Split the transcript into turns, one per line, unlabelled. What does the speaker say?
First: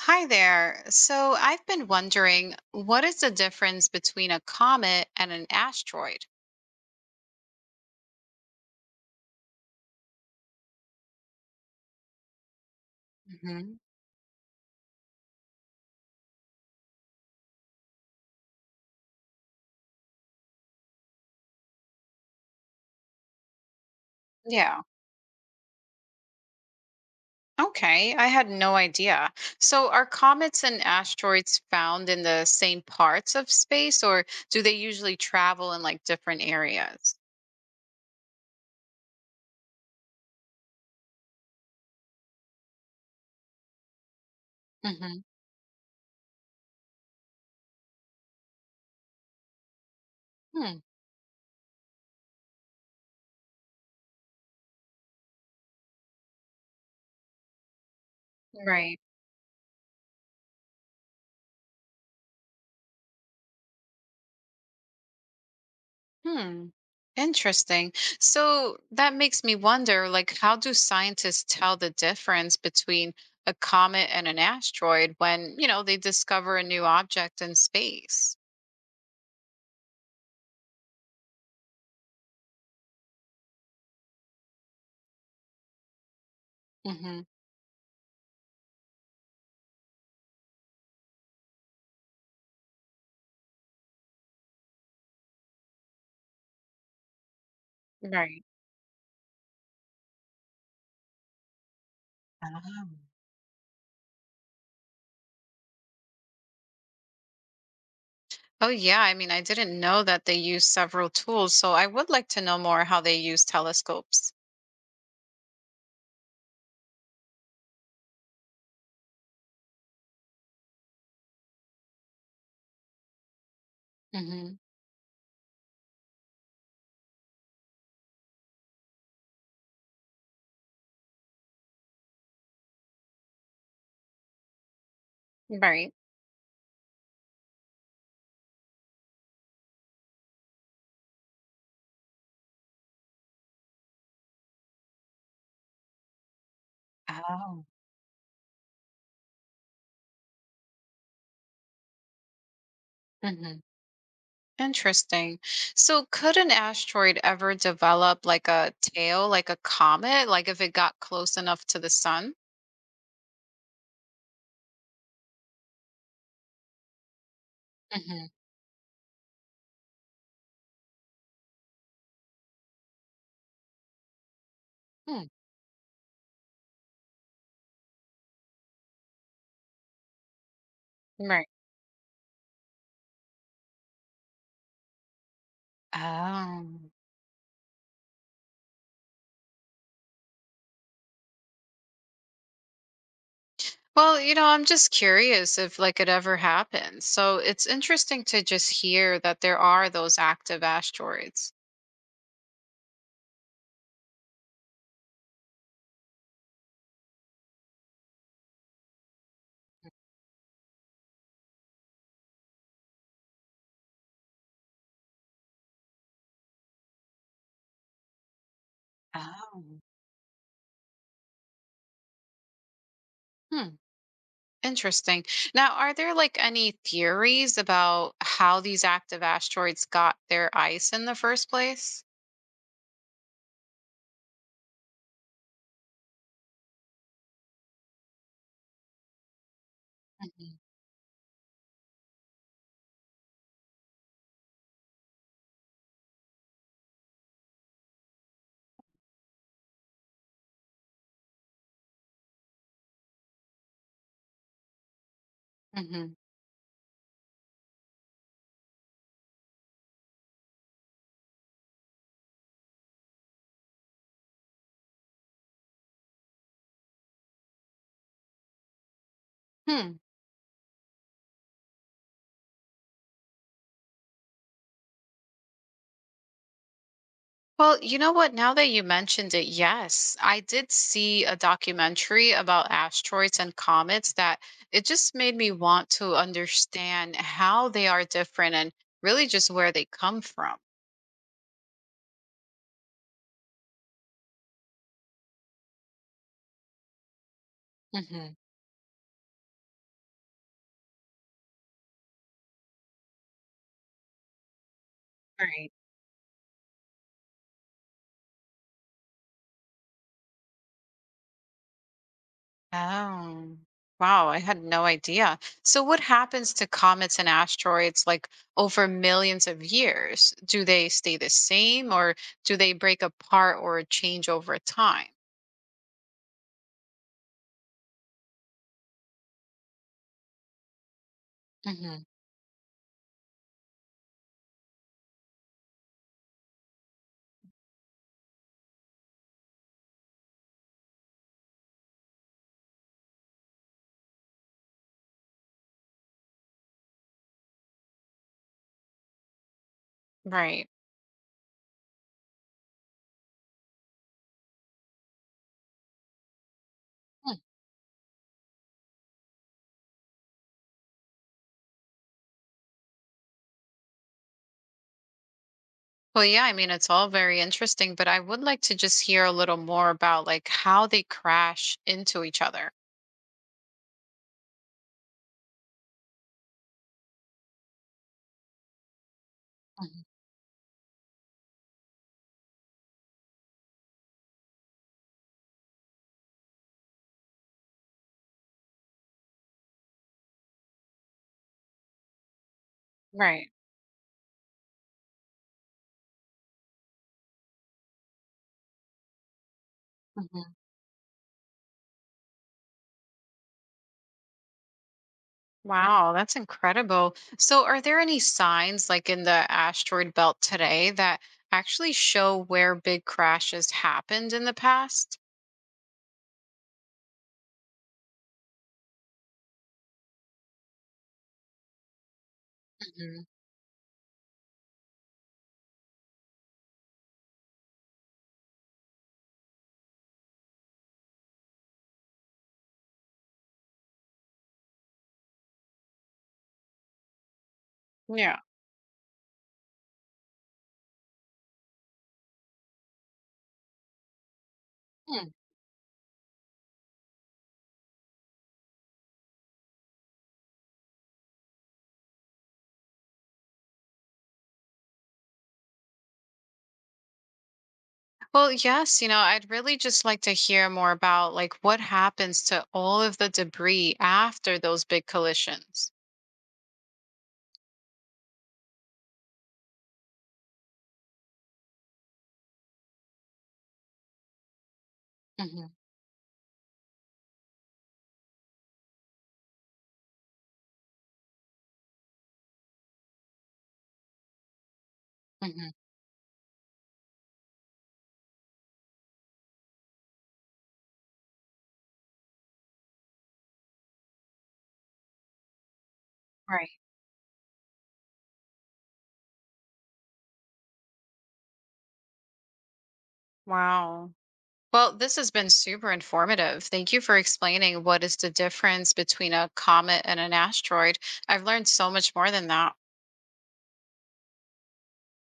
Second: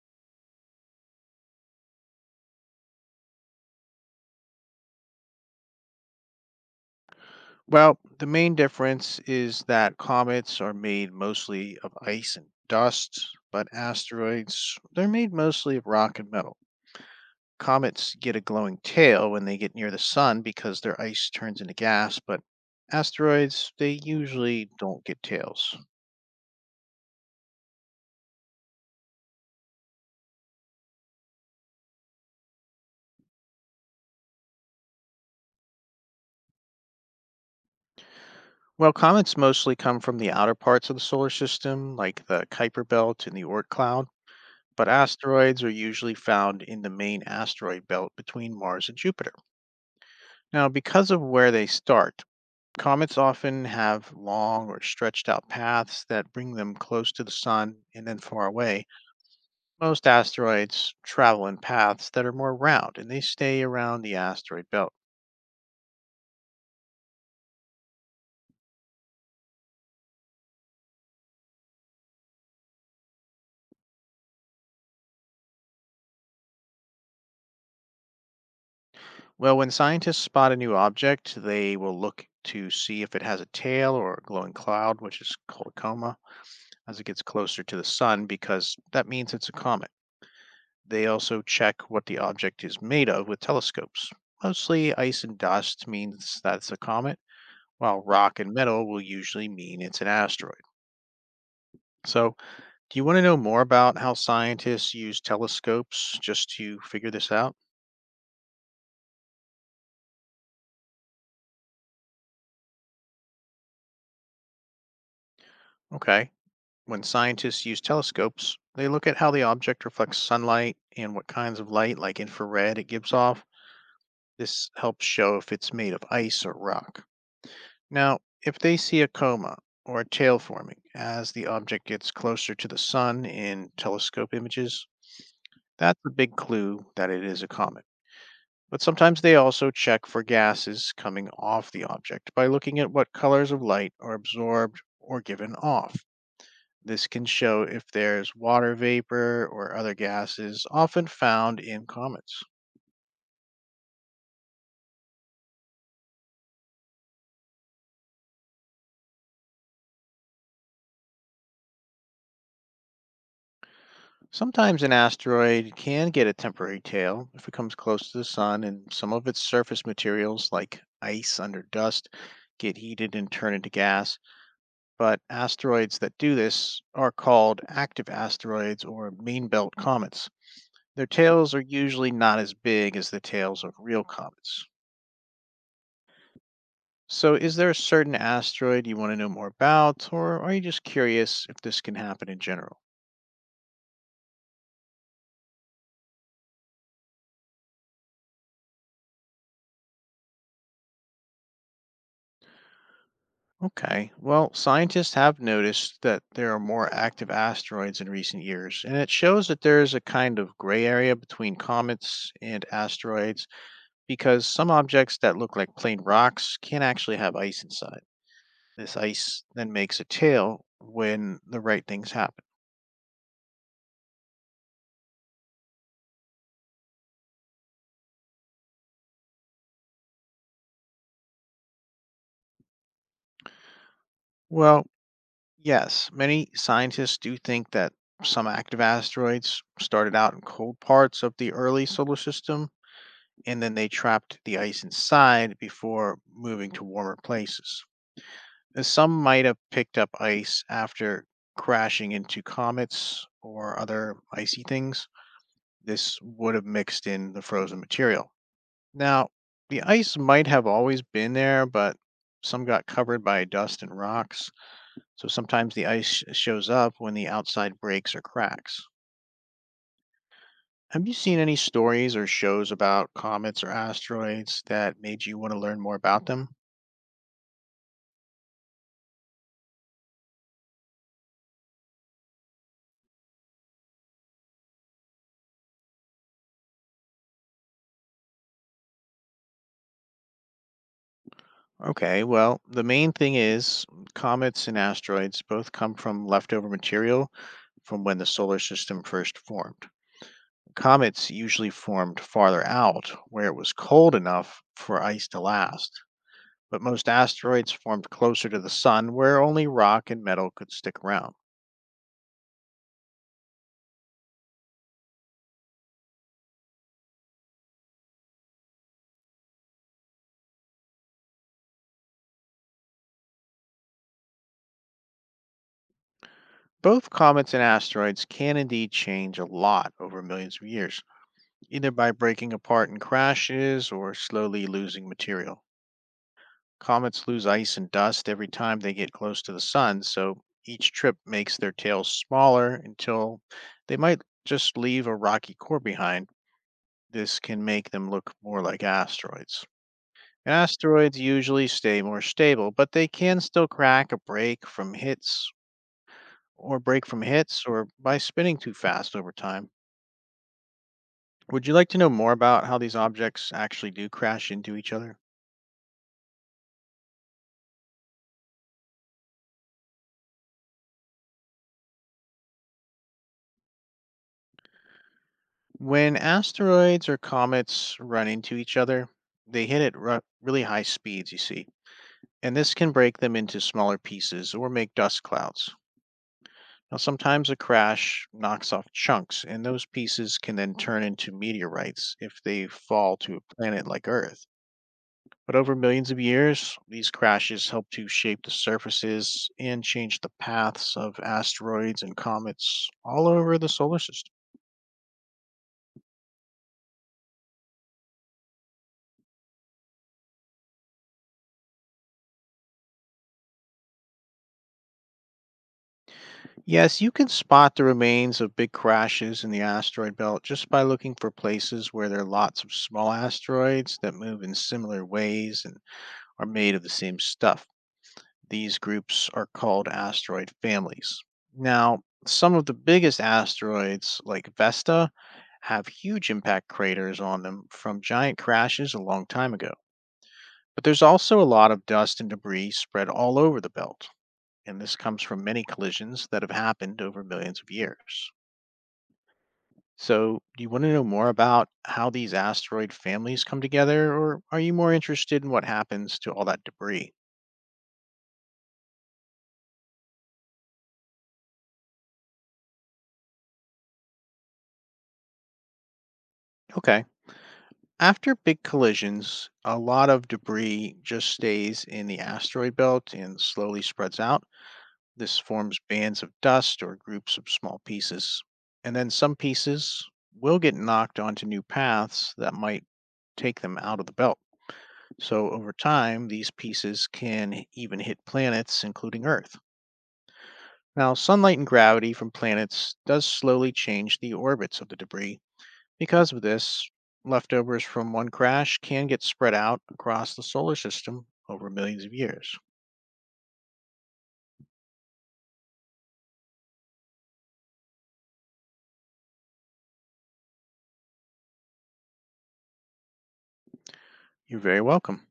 Hi there. So I've been wondering, what is the difference between a comet and an asteroid?
Well, the main difference is that comets are made mostly of ice and dust, but
Hmm.
asteroids, they're made mostly of rock and metal. Comets get a glowing tail when they get near the sun because their ice turns into gas, but asteroids, they usually
Yeah.
don't get tails.
Okay. I had no idea. So are comets and asteroids found in the same parts of space, or do they usually travel in like different areas?
Well, comets mostly come from the outer parts of the solar system, like the Kuiper Belt and the Oort Cloud, but
Hmm.
asteroids are usually found in the main asteroid belt between Mars and Jupiter. Now,
Hmm.
because of where they start, comets often have long or stretched out paths that bring them close to the sun and then far away.
Right.
Most asteroids travel in paths that are more round and they stay around the asteroid belt.
Hmm. Interesting. So that makes me wonder, like, how do scientists tell the difference between a comet and an asteroid when, you know, they discover a new object in space?
Well, when scientists spot a new object, they will look to see if it has a tail or a glowing cloud, which is called a coma, as it
Hmm.
gets closer to the sun because that means it's a comet. They also check what the object is made of with telescopes. Mostly ice and dust means that's a comet while rock
Right.
and metal will usually mean it's an asteroid. So, do
Oh.
you want to know more about how scientists use telescopes just to figure this out?
Oh, yeah. I mean, I didn't know that they use several tools, so I would like to know more how they use telescopes.
Okay. When scientists use telescopes, they look at how the object reflects sunlight and what kinds of light, like infrared, it gives off.
Hmm.
This helps show if it's made of ice or rock. Now, if they see a coma or a tail forming as the object gets closer to the sun in telescope images,
Right.
that's a big clue that it is a comet. But sometimes they also check for gases coming off the object by looking at what colors of light are absorbed or given off. This can show
Oh.
if there's water vapor or other gases often found in comets.
Hmm. Interesting. So, could an asteroid ever develop like a tail, like a comet, like if it got close enough to the sun?
Sometimes an asteroid can get a temporary tail if it comes close to the
Hmm.
sun and some of its surface materials, like ice under dust, get heated and turn into gas. But
Hmm.
asteroids that do this are called active asteroids or main belt comets. Their
Right.
tails are usually not as big as the tails of real comets.
Oh.
So, is there a certain asteroid you want to know more about, or are you just curious if this can happen in general?
Well, you know, I'm just curious if like it ever happened. So, it's interesting to just hear that there are those active asteroids.
Okay, well, scientists have noticed that there are more active asteroids in recent years, and it shows that there is a kind of gray area between comets and asteroids because some objects that look like plain rocks can actually have ice inside. This ice then
Oh.
makes a tail when the right things happen.
Hmm. Interesting. Now, are there like any theories about how these active asteroids got their ice in the first place?
Well, yes, many scientists do think that some active asteroids started out in cold parts of the early solar system and then they trapped the ice inside before moving to warmer places. Some might have picked up ice after crashing into comets or other icy things.
Hmm.
This would have mixed in the frozen material. Now, the ice might have always been there, but some got covered by dust and rocks. So sometimes the ice shows up when the outside breaks or cracks.
Hmm.
Have you seen any stories or shows about comets or asteroids that made you want to learn more about them?
Well, you know what? Now that you mentioned it, yes, I did see a documentary about asteroids and comets that it just made me want to understand how they are different and really just where they come from.
Okay, well, the main thing is comets and asteroids both come from leftover material from when the
Hmm.
solar system first formed. Comets usually formed farther out where it was cold enough for ice to
Right.
last, but most asteroids formed closer to the sun where only rock and metal could stick around.
Oh, wow. I had no idea. So, what happens to comets and asteroids like over millions of years? Do they stay the same or do they break apart or change over time?
Both comets and asteroids can indeed change a lot over millions of years, either
Hmm.
by breaking apart in crashes or slowly losing material. Comets lose ice and dust every time they get close to the sun, so each trip makes their tails smaller until they might just leave a rocky core behind. This can make them look more like asteroids.
Right.
Asteroids usually stay more stable, but they can still crack a break from hits or break from hits or by spinning too fast over time. Would you like to know more about how these objects actually do crash into each other?
Well, yeah, I mean, it's all very interesting, but I would like to just hear a little more about like how they crash into each other.
When asteroids or comets run into each other, they hit at
Mhm.
really high speeds, you see, and this can break them into smaller pieces or make dust clouds. Now, sometimes a crash knocks off chunks, and those pieces can then turn into meteorites if they fall to
Right.
a planet like Earth. But over millions of years, these crashes help to shape the surfaces and change the
Hmm.
paths of asteroids and comets all over the solar system.
Wow, that's incredible. So, are there any signs like in the asteroid belt today that actually show where big crashes happened in the past?
Yes, you can spot the remains of big crashes in the asteroid belt just by looking for places where there are lots of small
Hmm.
asteroids that move in similar ways and are made of the same stuff. These groups are called asteroid families. Now, some of the biggest asteroids, like Vesta, have huge impact craters on them from giant
Yeah.
crashes a long time ago. But there's also a lot of dust and debris spread all over the belt, and this comes
Hmm.
from many collisions that have happened over millions of years. So, do you want to know more about how these asteroid families come together, or are you more interested in what happens to all that debris?
Well, yes, you know, I'd really just like to hear more about like what happens to all of the debris after those big collisions.
Okay. After big collisions, a lot of debris just stays in the asteroid belt and slowly spreads out. This
Hmm.
forms bands of dust or groups of small pieces. And then some pieces will get knocked onto new paths that might take them out of the belt. So over
Hmm.
time, these pieces can even hit planets, including Earth. Now, sunlight and gravity from planets does slowly change the orbits of the debris, because of
Right.
this, leftovers from one crash can get spread out across the solar system over millions of years.
Wow. Well, this has been super informative. Thank you for explaining what is the difference between a comet and an asteroid. I've learned so much more than that.
You're very welcome.